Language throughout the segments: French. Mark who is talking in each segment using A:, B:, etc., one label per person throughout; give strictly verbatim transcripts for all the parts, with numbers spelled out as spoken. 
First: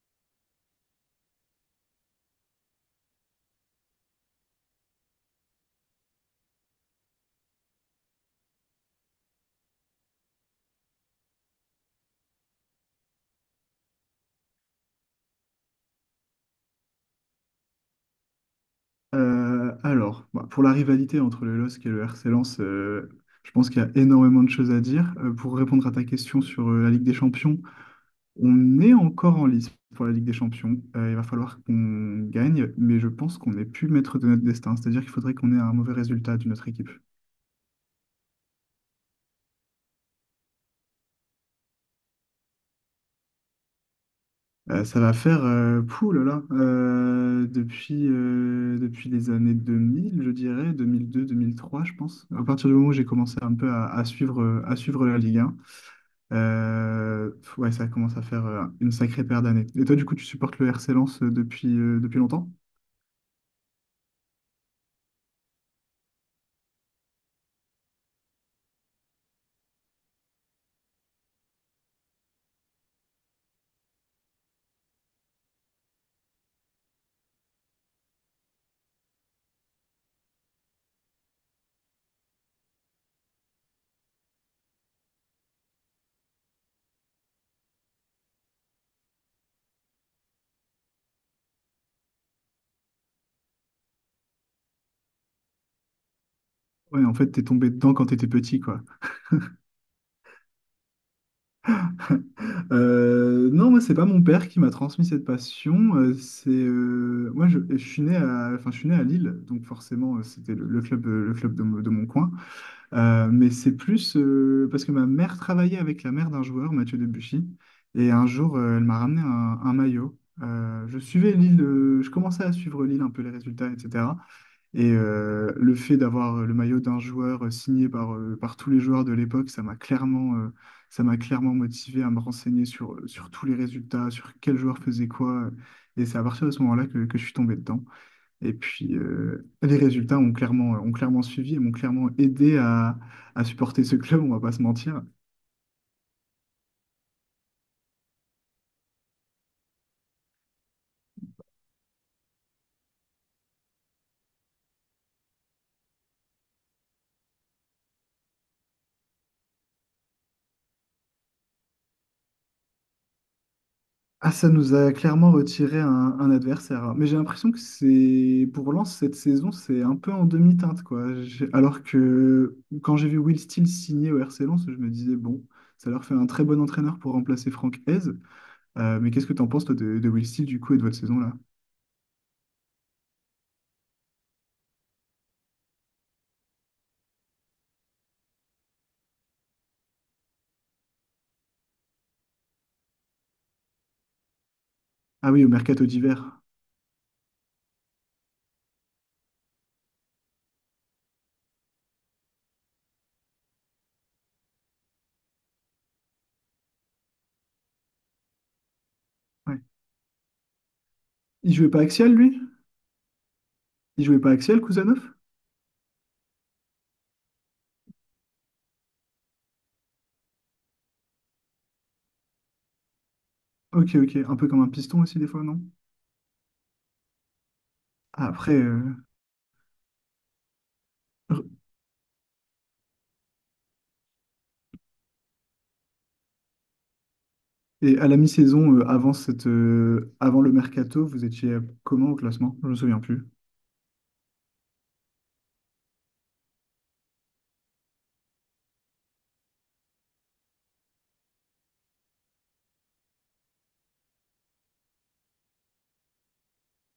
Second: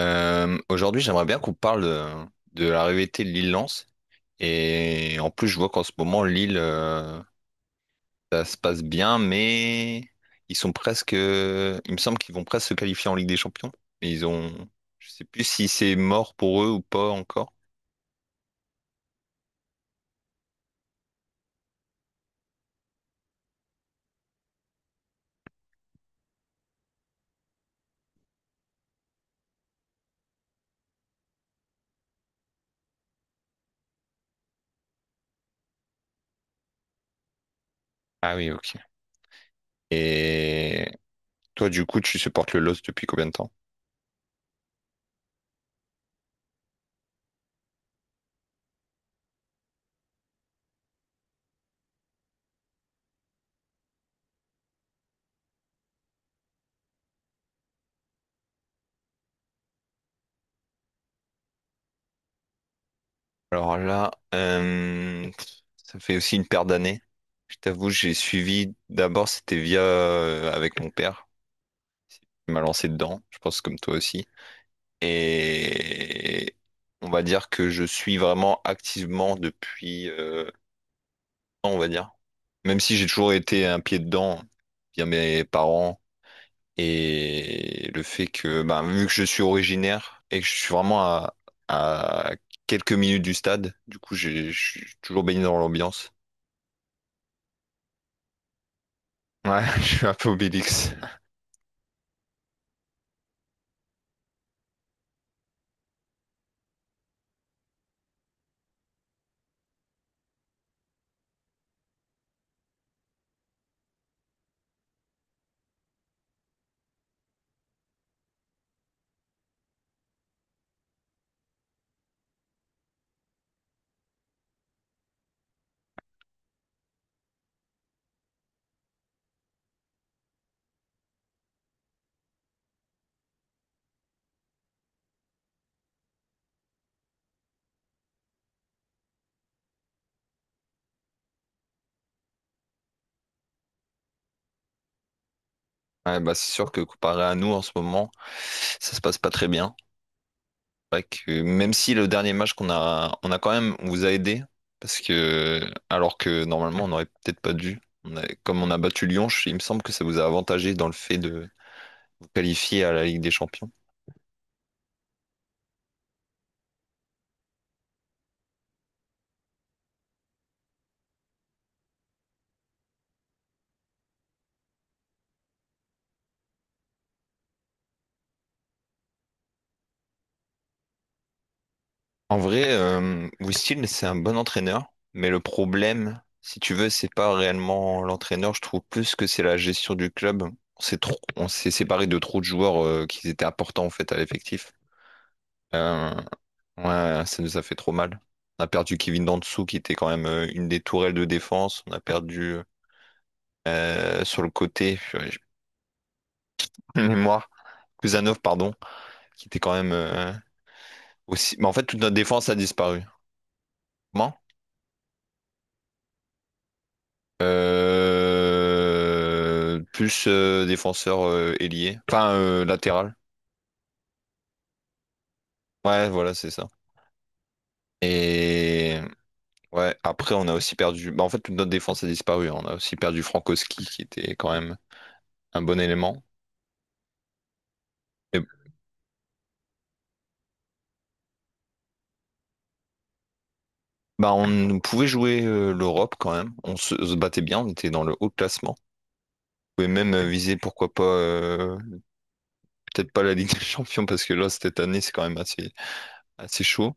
A: Euh, aujourd'hui, j'aimerais bien qu'on parle de, de la rivalité de l'île Lance. Et en plus, je vois qu'en ce moment, Lille, euh, ça se passe bien, mais ils sont presque. euh, Il me semble qu'ils vont presque se qualifier en Ligue des Champions. Mais ils ont. Je sais plus si c'est mort pour eux ou pas encore.
B: Euh, alors, bah, pour la rivalité entre le LOSC et le R C Lens, euh, je pense qu'il y a énormément de choses à dire. Euh, pour répondre à ta question sur euh, la Ligue des Champions, on est encore en lice pour la Ligue des Champions. Euh, il va falloir qu'on gagne, mais je pense qu'on n'est plus maître de notre destin. C'est-à-dire qu'il faudrait qu'on ait un mauvais résultat d'une autre équipe.
A: Ah oui, ok. Et toi, du coup, tu supportes le L O S depuis combien de temps?
B: Euh, ça va faire, euh, pouh là là, euh, depuis, euh, depuis les années deux mille, je dirais, deux deux, deux mille deux-deux mille trois, je pense. À partir du moment où j'ai commencé un peu à, à suivre, euh, à suivre la Ligue. Euh, ouais, ça commence à faire euh, une sacrée paire d'années. Et toi, du coup, tu supportes le R C Lens euh, depuis, euh, depuis longtemps?
A: Alors là, euh, ça fait aussi une paire d'années. Je t'avoue, j'ai suivi. D'abord, c'était via euh, avec mon père. Il m'a lancé dedans. Je pense comme toi aussi. Et on va dire que je suis vraiment activement depuis. euh, ans, on va dire. Même si j'ai toujours été un pied dedans via mes parents et le fait que, bah, vu que je suis originaire et que je suis vraiment à, à quelques minutes du stade, du coup, j'ai- je suis toujours baigné dans l'ambiance.
B: Ouais, en fait, t'es tombé dedans quand t'étais petit, quoi.
A: Ouais, je suis un peu Obélix.
B: Euh, non, moi, c'est pas mon père qui m'a transmis cette passion. Euh, c'est euh, Moi, je, je suis né à, enfin, je suis né à Lille, donc forcément, euh, c'était le, le club, euh, le club de, mon de mon coin. Euh, mais c'est plus euh, parce que ma mère travaillait avec la mère d'un joueur, Mathieu Debuchy, et un jour, euh, elle m'a ramené un, un maillot. Euh, je suivais Lille, euh, je commençais à suivre Lille un peu les résultats, et cetera. Et euh, le fait d'avoir euh, le maillot d'un joueur euh, signé par, euh, par tous les joueurs de l'époque, ça m'a clairement, euh, ça m'a clairement motivé à me renseigner sur, euh, sur tous les résultats, sur quel joueur faisait quoi. euh, Et c'est à partir de ce moment-là que, que je suis tombé dedans. Et puis, euh, les résultats ont clairement, ont clairement suivi et m'ont clairement aidé à, à supporter ce club, on va pas se mentir.
A: Ouais, bah c'est sûr que comparé à nous en ce moment, ça se passe pas très bien. C'est vrai que même si le dernier match qu'on a, on a quand même, on vous a aidé parce que alors que normalement on aurait peut-être pas dû. On a- comme on a battu Lyon, je- il me semble que ça vous a avantagé dans le fait de qualifié à la Ligue des Champions.
B: Ah, ça nous a clairement retiré un, un adversaire. Mais j'ai l'impression que c'est pour Lens cette saison, c'est un peu en demi-teinte, quoi. J'ai- Alors que quand j'ai vu Will Steel signer au R C Lens, je me disais, bon, ça leur fait un très bon entraîneur pour remplacer Franck Hez. Euh, mais qu'est-ce que t'en penses, toi, de, de Will Steel, du coup, et de votre saison, là?
A: En vrai, euh, Wistil, c'est un bon entraîneur, mais le problème, si tu veux, c'est pas réellement l'entraîneur. Je trouve plus que c'est la gestion du club. On s'est trop, on s'est séparé de trop de joueurs euh, qui étaient importants en fait à l'effectif.
B: Ah oui, au mercato
A: Euh,
B: d'hiver.
A: Ouais, ça nous a fait trop mal. On a perdu Kevin Dantzou qui était quand même euh, une des tourelles de défense. On a perdu euh, sur le côté, purée, j'ai plus de mémoire, Kuzanov, pardon, qui
B: Ouais.
A: était quand même euh,
B: Il
A: aussi. Mais
B: jouait
A: en
B: pas
A: fait, toute
B: axial,
A: notre
B: lui?
A: défense a disparu.
B: Il jouait pas
A: Comment?
B: axial, Kouzanov?
A: Euh, Plus euh, défenseur euh, ailier, enfin euh, latéral.
B: Ok, ok. Un peu comme un piston aussi, des fois, non?
A: Ouais, voilà, c'est ça.
B: Ah, après. euh,
A: Et ouais, après, on a aussi perdu. Bah, en fait, toute notre défense a disparu. On a aussi perdu Frankowski qui était quand même un bon élément.
B: Et à la
A: Mais
B: mi-saison, euh, avant cette, euh, avant le mercato, vous étiez euh, comment au classement? Je me souviens plus.
A: bah, on pouvait jouer euh, l'Europe quand même. On se, se battait bien, on était dans le haut classement. On pouvait même euh, viser, pourquoi pas, euh, peut-être pas la Ligue des Champions, parce que là, cette année, c'est quand même assez, assez chaud.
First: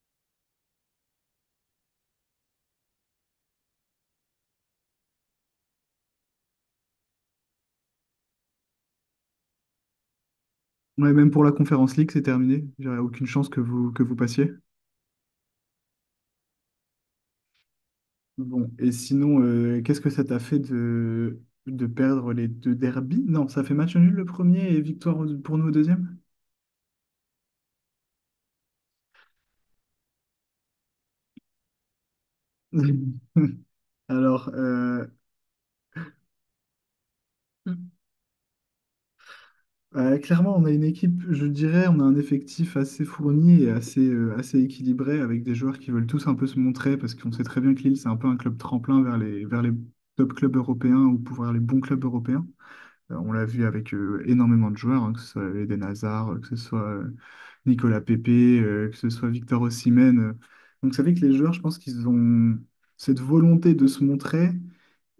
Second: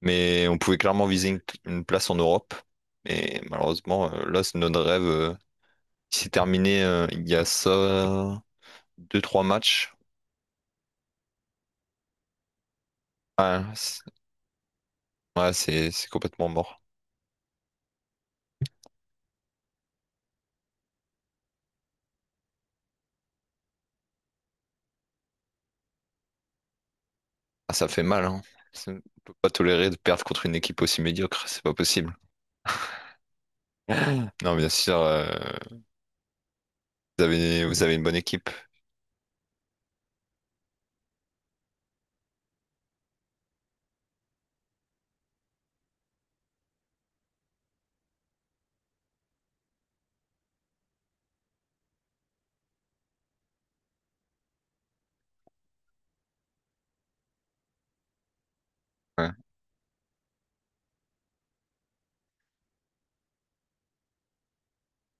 A: Mais on pouvait clairement viser une, une place en Europe. Mais malheureusement, euh, là, c'est notre rêve. Euh, il s'est terminé euh, il y a ça, euh, deux, trois matchs.
B: Ouais, même pour la conférence League, c'est terminé. J'aurais aucune chance
A: Ouais,
B: que vous,
A: c'est
B: que vous passiez.
A: ouais, c'est- c'est complètement mort.
B: Bon, et sinon, euh, qu'est-ce que ça t'a fait de, de perdre les deux derbies? Non, ça fait match nul le premier et victoire au- pour nous au deuxième?
A: Ah, ça fait mal, hein. C'est- On peut pas tolérer de perdre contre une équipe aussi médiocre, c'est pas possible.
B: Alors,
A: Non, bien sûr.
B: euh,
A: euh, Vous avez, vous avez une bonne équipe.
B: Euh, clairement, on a une équipe, je dirais, on a un effectif assez fourni et assez, euh, assez équilibré avec des joueurs qui veulent tous un peu se montrer parce qu'on sait très bien que Lille, c'est un peu un club tremplin vers les, vers les top clubs européens ou pour vers les bons clubs européens. Euh, on l'a vu avec euh, énormément de joueurs, hein, que ce soit Eden Hazard, euh, que ce soit euh, Nicolas Pepe, euh, que ce soit
A: Ouais.
B: Victor Osimhen. euh. Donc, c'est vrai que les joueurs, je pense qu'ils ont cette volonté de se montrer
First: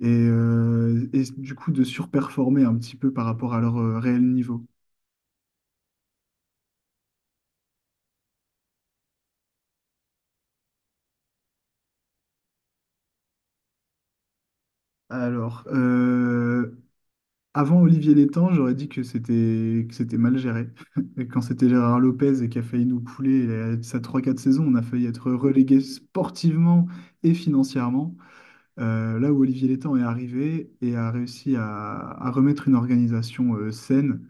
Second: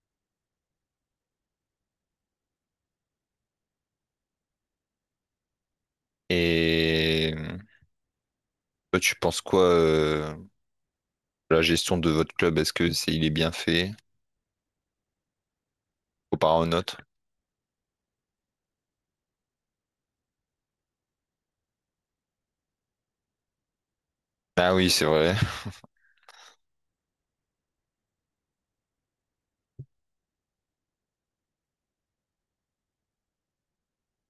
B: et, euh, et du coup de surperformer un petit peu par rapport à leur euh, réel niveau.
A: Et toi, tu penses quoi euh, de la gestion de votre club? Est-ce que c'est, il est bien fait
B: Alors,
A: comparé au
B: euh,
A: nôtre?
B: Avant Olivier Létang, j'aurais dit que c'était que c'était mal géré. Et quand c'était Gérard Lopez et qui a failli nous couler euh, sa trois quatre saisons,
A: Ah
B: on a
A: oui, c'est
B: failli être
A: vrai.
B: relégué sportivement et financièrement. Euh, là où Olivier Létang est arrivé et a réussi à, à remettre une organisation euh, saine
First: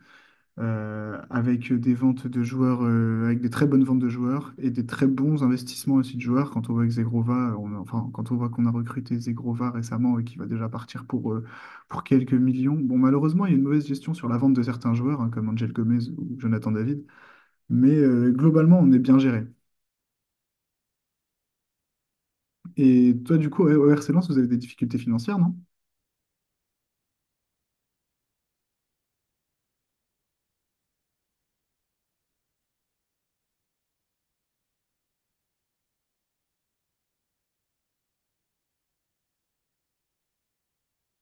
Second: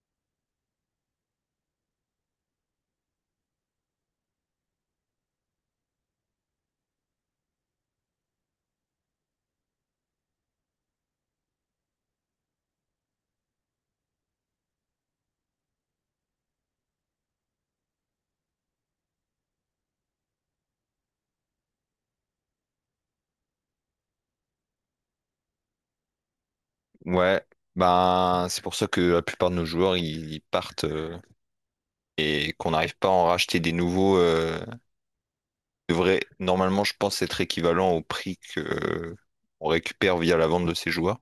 B: euh, avec des ventes de joueurs, euh, avec des très bonnes ventes de joueurs et des très bons investissements aussi de joueurs. Quand on voit que Zegrova, euh, on a- enfin, quand on voit qu'on a recruté Zegrova récemment et qu'il va déjà partir pour, euh, pour quelques millions. Bon, malheureusement, il y a une mauvaise gestion sur la vente de certains joueurs, hein, comme Angel Gomez ou Jonathan David, mais euh, globalement, on est bien géré. Et toi, du coup, ouais, au R C Lens, vous avez des difficultés financières, non?
A: Ouais. Ben, c'est pour ça que la plupart de nos joueurs, ils ils partent euh, et qu'on n'arrive pas à en racheter des nouveaux. Euh, devrait normalement, je pense, être équivalent au prix que euh, on récupère via la vente de ces joueurs.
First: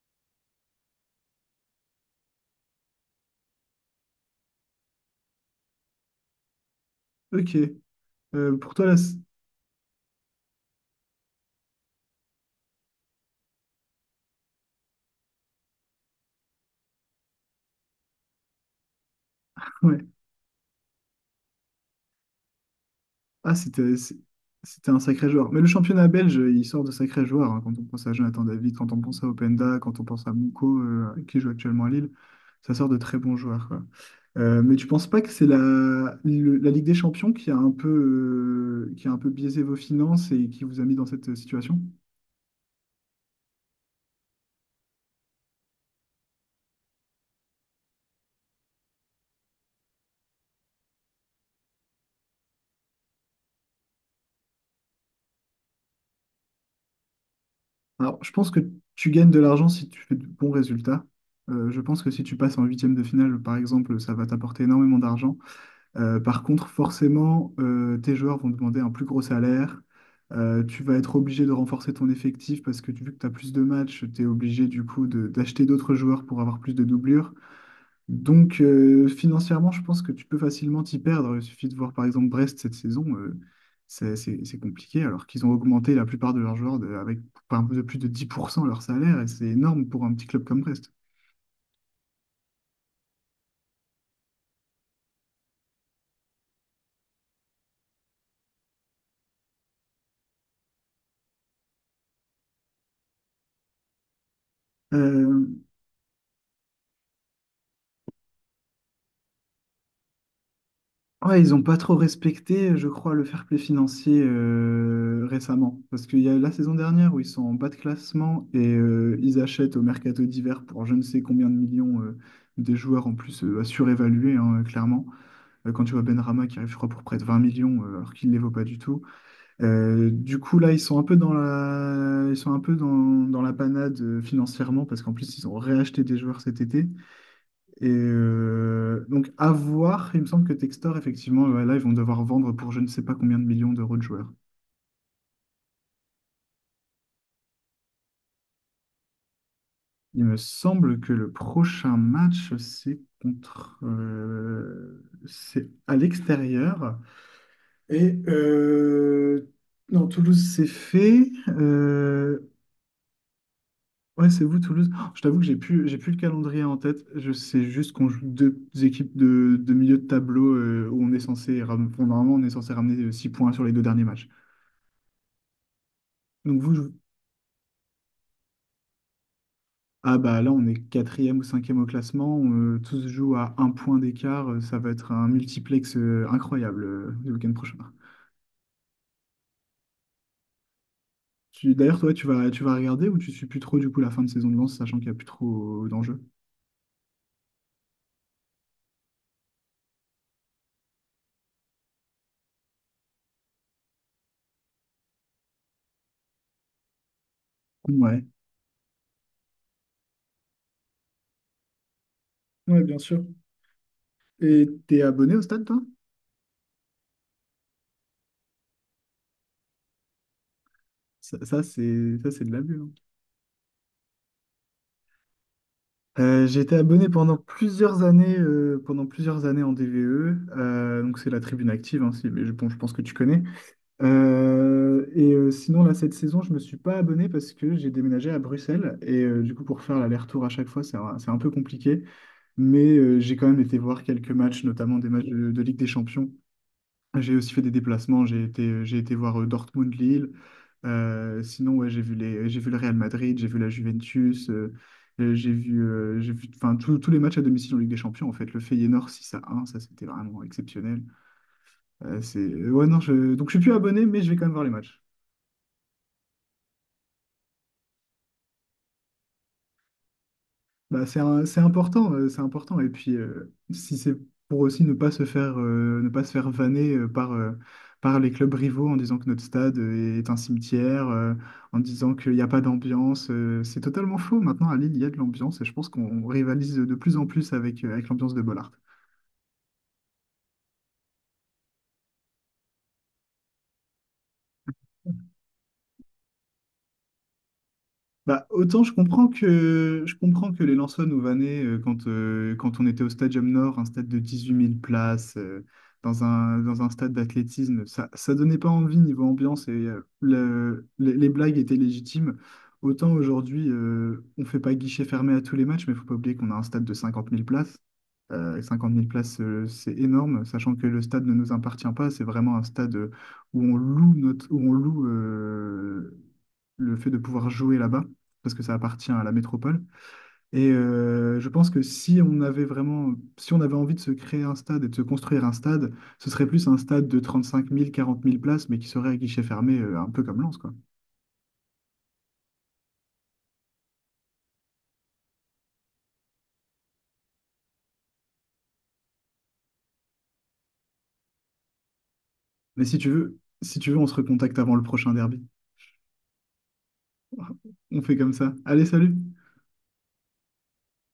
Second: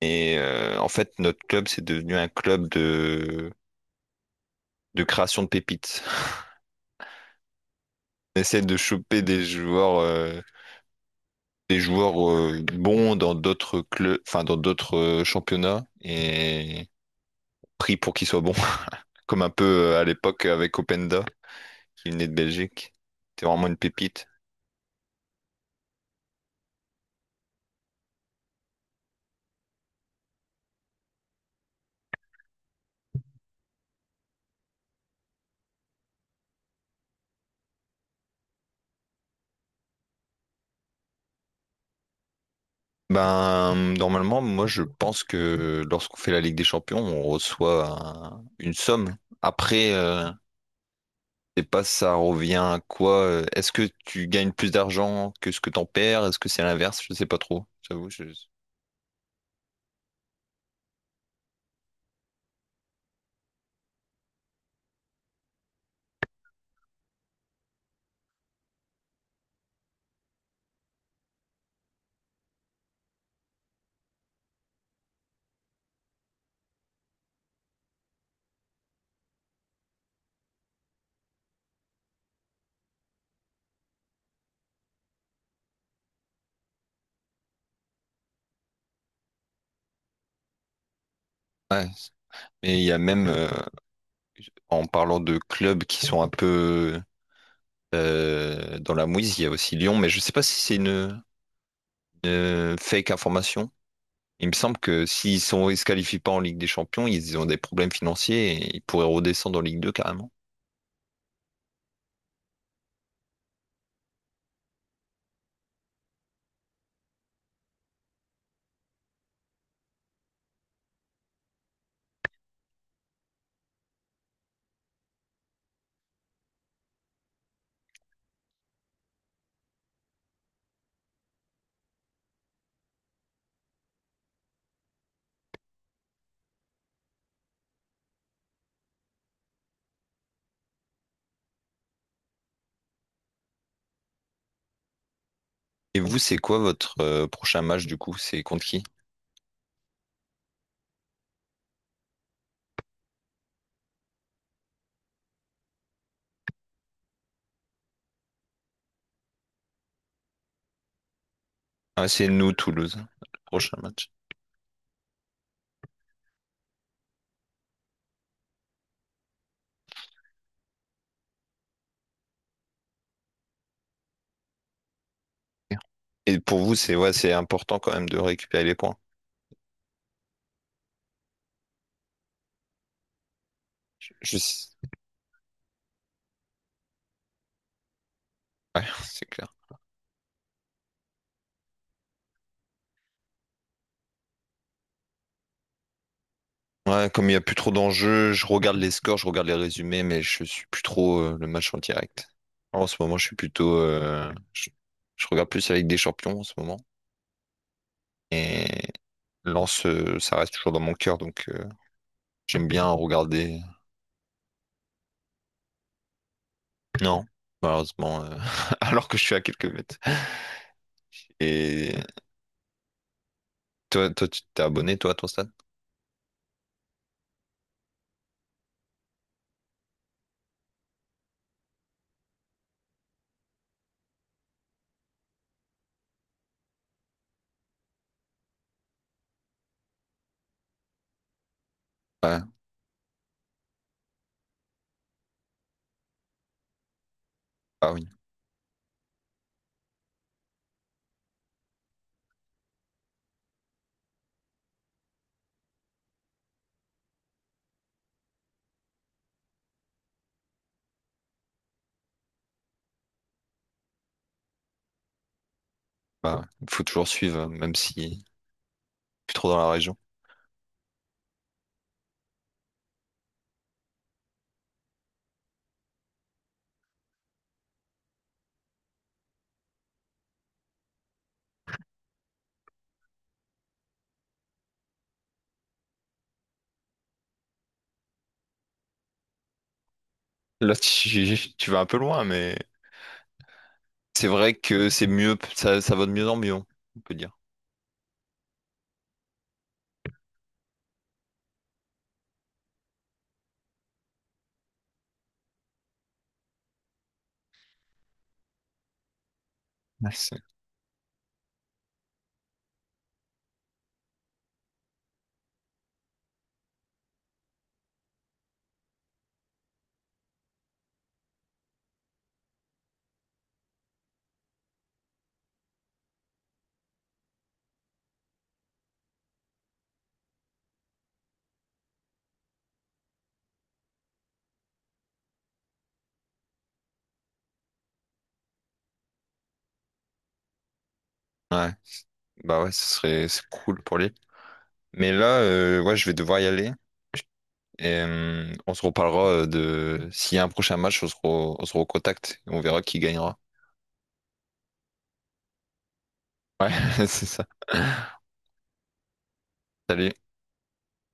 A: Et euh, en fait, notre club, c'est devenu un club de, de création de pépites.
B: Ok.
A: On
B: Euh,
A: essaie
B: pour
A: de
B: toi, là, c'est-
A: choper des joueurs euh, des joueurs euh, bons dans d'autres clubs, enfin dans d'autres euh, championnats et pris pour qu'ils soient bons, comme un peu
B: ouais.
A: euh, à l'époque avec Openda qui venait de Belgique. C'était
B: Ah,
A: vraiment une
B: c'était c'est-
A: pépite.
B: c'était un sacré joueur. Mais le championnat belge, il sort de sacrés joueurs, hein. Quand on pense à Jonathan David, quand on pense à Openda, quand on pense à Mouko, euh, qui joue actuellement à Lille, ça sort de très bons joueurs, quoi. Euh, mais tu penses pas que c'est la, le- la Ligue des Champions qui a un peu, euh, qui a un peu biaisé vos finances et qui vous a mis dans cette euh, situation?
A: Ben normalement, moi je pense que lorsqu'on fait la Ligue des Champions, on reçoit un- une somme. Après, euh, je sais pas ça revient à quoi. euh, Est-ce que tu gagnes plus d'argent que ce que t'en perds? Est-ce que c'est l'inverse? Je sais pas trop. J'avoue,
B: Alors,
A: je...
B: je pense que tu gagnes de l'argent si tu fais de bons résultats. Euh, je pense que si tu passes en huitième de finale, par exemple, ça va t'apporter énormément d'argent. Euh, par contre, forcément, euh, tes joueurs vont demander un plus gros salaire. Euh, tu vas être obligé de renforcer ton effectif parce que tu- vu que tu as plus de matchs, tu es obligé du coup de- d'acheter d'autres joueurs pour avoir plus de doublures. Donc euh, financièrement, je pense que tu peux facilement t'y perdre. Il suffit de voir par exemple Brest cette saison, euh, c'est c'est- c'est compliqué alors qu'ils ont augmenté la plupart de leurs joueurs de- avec un peu de plus de dix pour cent leur salaire et c'est énorme pour un petit club comme Brest.
A: Ouais. Mais il y a même euh, en parlant de clubs qui sont un peu euh, dans la mouise, il y a aussi Lyon, mais je ne sais pas si c'est une, une fake information. Il me semble que s'ils
B: Euh,
A: sont, ils se qualifient pas en Ligue des Champions, ils ont des problèmes financiers et ils pourraient redescendre en Ligue deux carrément.
B: Ouais, ils n'ont pas trop respecté, je crois, le fair play financier euh, récemment. Parce qu'il y a la saison dernière où ils sont en bas de classement et euh, ils achètent au mercato d'hiver pour je ne sais combien de millions euh, des joueurs en plus euh, à surévaluer, hein, clairement. Euh, quand tu vois Benrama qui arrive, je crois, pour près de vingt millions euh, alors qu'il ne les vaut pas du tout. Euh, du coup, là, ils sont un peu dans la, ils sont un peu dans, dans la panade euh, financièrement parce qu'en plus, ils ont réacheté des joueurs cet été. Et euh, donc, à voir, il me semble que Textor, effectivement, ouais, là, ils vont devoir vendre pour je ne sais pas combien de millions d'euros de joueurs.
A: Et vous, c'est quoi votre euh, prochain match du coup? C'est contre qui?
B: Il me semble que le prochain match, c'est contre. Euh, c'est à l'extérieur. Et euh, non, Toulouse, c'est fait.
A: Ah, c'est
B: Euh,
A: nous, Toulouse, le prochain match.
B: ouais, c'est vous, Toulouse. Oh, je t'avoue que j'ai plus, j'ai plus le calendrier en tête. Je sais juste qu'on joue deux équipes de, de milieu de tableau euh, où on est censé. Ram- bon, normalement, on est censé ramener euh, six points sur les deux derniers matchs.
A: Et pour
B: Donc
A: vous,
B: vous.
A: c'est ouais, c'est important quand même de récupérer les points.
B: Ah bah là, on est quatrième ou cinquième au classement. On, euh, tous jouent à un point
A: Je...
B: d'écart. euh, Ça va être un multiplex euh, incroyable euh, le week-end prochain.
A: Ouais, c'est clair.
B: Tu, d'ailleurs, toi, tu vas, tu vas regarder ou tu suis plus trop du coup la fin de saison de Lens, sachant qu'il n'y a plus trop euh, d'enjeux?
A: Ouais, comme il n'y a plus trop d'enjeux, je regarde les scores, je regarde les résumés, mais je suis plus trop euh, le match en direct. En ce moment, je suis plutôt, euh, je, je regarde plus la Ligue des Champions en ce moment.
B: Ouais.
A: Et Lens, euh, ça reste toujours dans mon cœur, donc euh, j'aime
B: Ouais,
A: bien
B: bien sûr.
A: regarder.
B: Et t'es abonné au stade, toi?
A: Non, malheureusement, euh, alors que je suis à quelques mètres.
B: Ça, ça,
A: Et
B: c'est ça, c'est de l'abus, hein.
A: toi, toi, tu t'es abonné, toi, à ton stade?
B: Euh, j'ai été abonné pendant plusieurs années, euh, pendant plusieurs années en D V E. Euh, donc c'est la tribune active, hein, si- mais je, bon, je pense que tu connais. Euh, et euh, sinon, là, cette saison, je me suis pas abonné parce que j'ai déménagé à Bruxelles. Et euh, du coup, pour faire l'aller-retour à chaque fois, c'est un, c'est un peu compliqué.
A: Ouais.
B: Mais euh, j'ai quand même été voir quelques matchs, notamment des matchs de, de Ligue des Champions. J'ai aussi fait des
A: Ah oui,
B: déplacements. J'ai été, euh, j'ai été voir euh, Dortmund-Lille. Euh, sinon, ouais, j'ai vu les, j'ai vu le Real Madrid, j'ai vu la Juventus. Euh, euh, j'ai vu, euh, j'ai vu enfin, tous tous les matchs à domicile en Ligue des Champions, en fait. Le Feyenoord six à un, ça, c'était vraiment exceptionnel. Euh, c'est... Ouais, non, je... Donc, je suis plus abonné, mais je vais quand même voir les matchs.
A: bah, ouais. Faut toujours suivre, même si plus trop dans la région.
B: Bah, c'est un- c'est important, euh, c'est important. Et puis, euh, si c'est pour aussi ne pas se faire, euh, ne pas se faire vanner euh, par, euh, par les clubs rivaux en disant que notre stade euh, est un cimetière, euh, en disant qu'il n'y a pas d'ambiance, euh, c'est totalement faux. Maintenant, à Lille, il y a de l'ambiance et je pense qu'on rivalise de plus en plus avec, euh, avec l'ambiance de Bollard.
A: Là, tu, tu vas un peu loin, mais c'est vrai que c'est mieux, ça, ça va de mieux en mieux, on peut dire.
B: Bah, autant je comprends que, je comprends que les Lensois nous vannaient euh, quand, euh, quand on était au Stadium Nord, un stade de dix-huit mille places, euh, dans un, dans un stade d'athlétisme. Ça, ça donnait pas envie niveau ambiance et euh,
A: Ouais. C'est-
B: le- les, les blagues étaient légitimes. Autant aujourd'hui, euh, on fait pas guichet fermé à tous les matchs, mais faut pas oublier qu'on a un stade de cinquante mille places. Euh, cinquante mille places, euh, c'est énorme, sachant que le stade ne nous appartient pas. C'est vraiment un stade euh, où on loue notre, où on loue euh, le fait de pouvoir jouer là-bas, parce que ça appartient à la métropole. Et euh, je pense que si on avait vraiment, si on avait envie de se créer un stade et de se construire un stade, ce serait plus un stade de trente-cinq mille quarante mille places, mais qui serait à guichet fermé, euh, un peu comme Lens, quoi.
A: ouais, bah ouais, ce serait c'est cool pour l'île. Mais là, euh, ouais, je vais devoir y aller. Et euh, on se reparlera euh, de s'il y a un prochain match, on se, re- on se recontacte et on verra
B: Mais si
A: qui
B: tu
A: gagnera.
B: veux, si tu veux, on se recontacte avant le prochain derby.
A: Ouais, c'est ça.
B: On fait comme ça. Allez, salut!
A: Salut.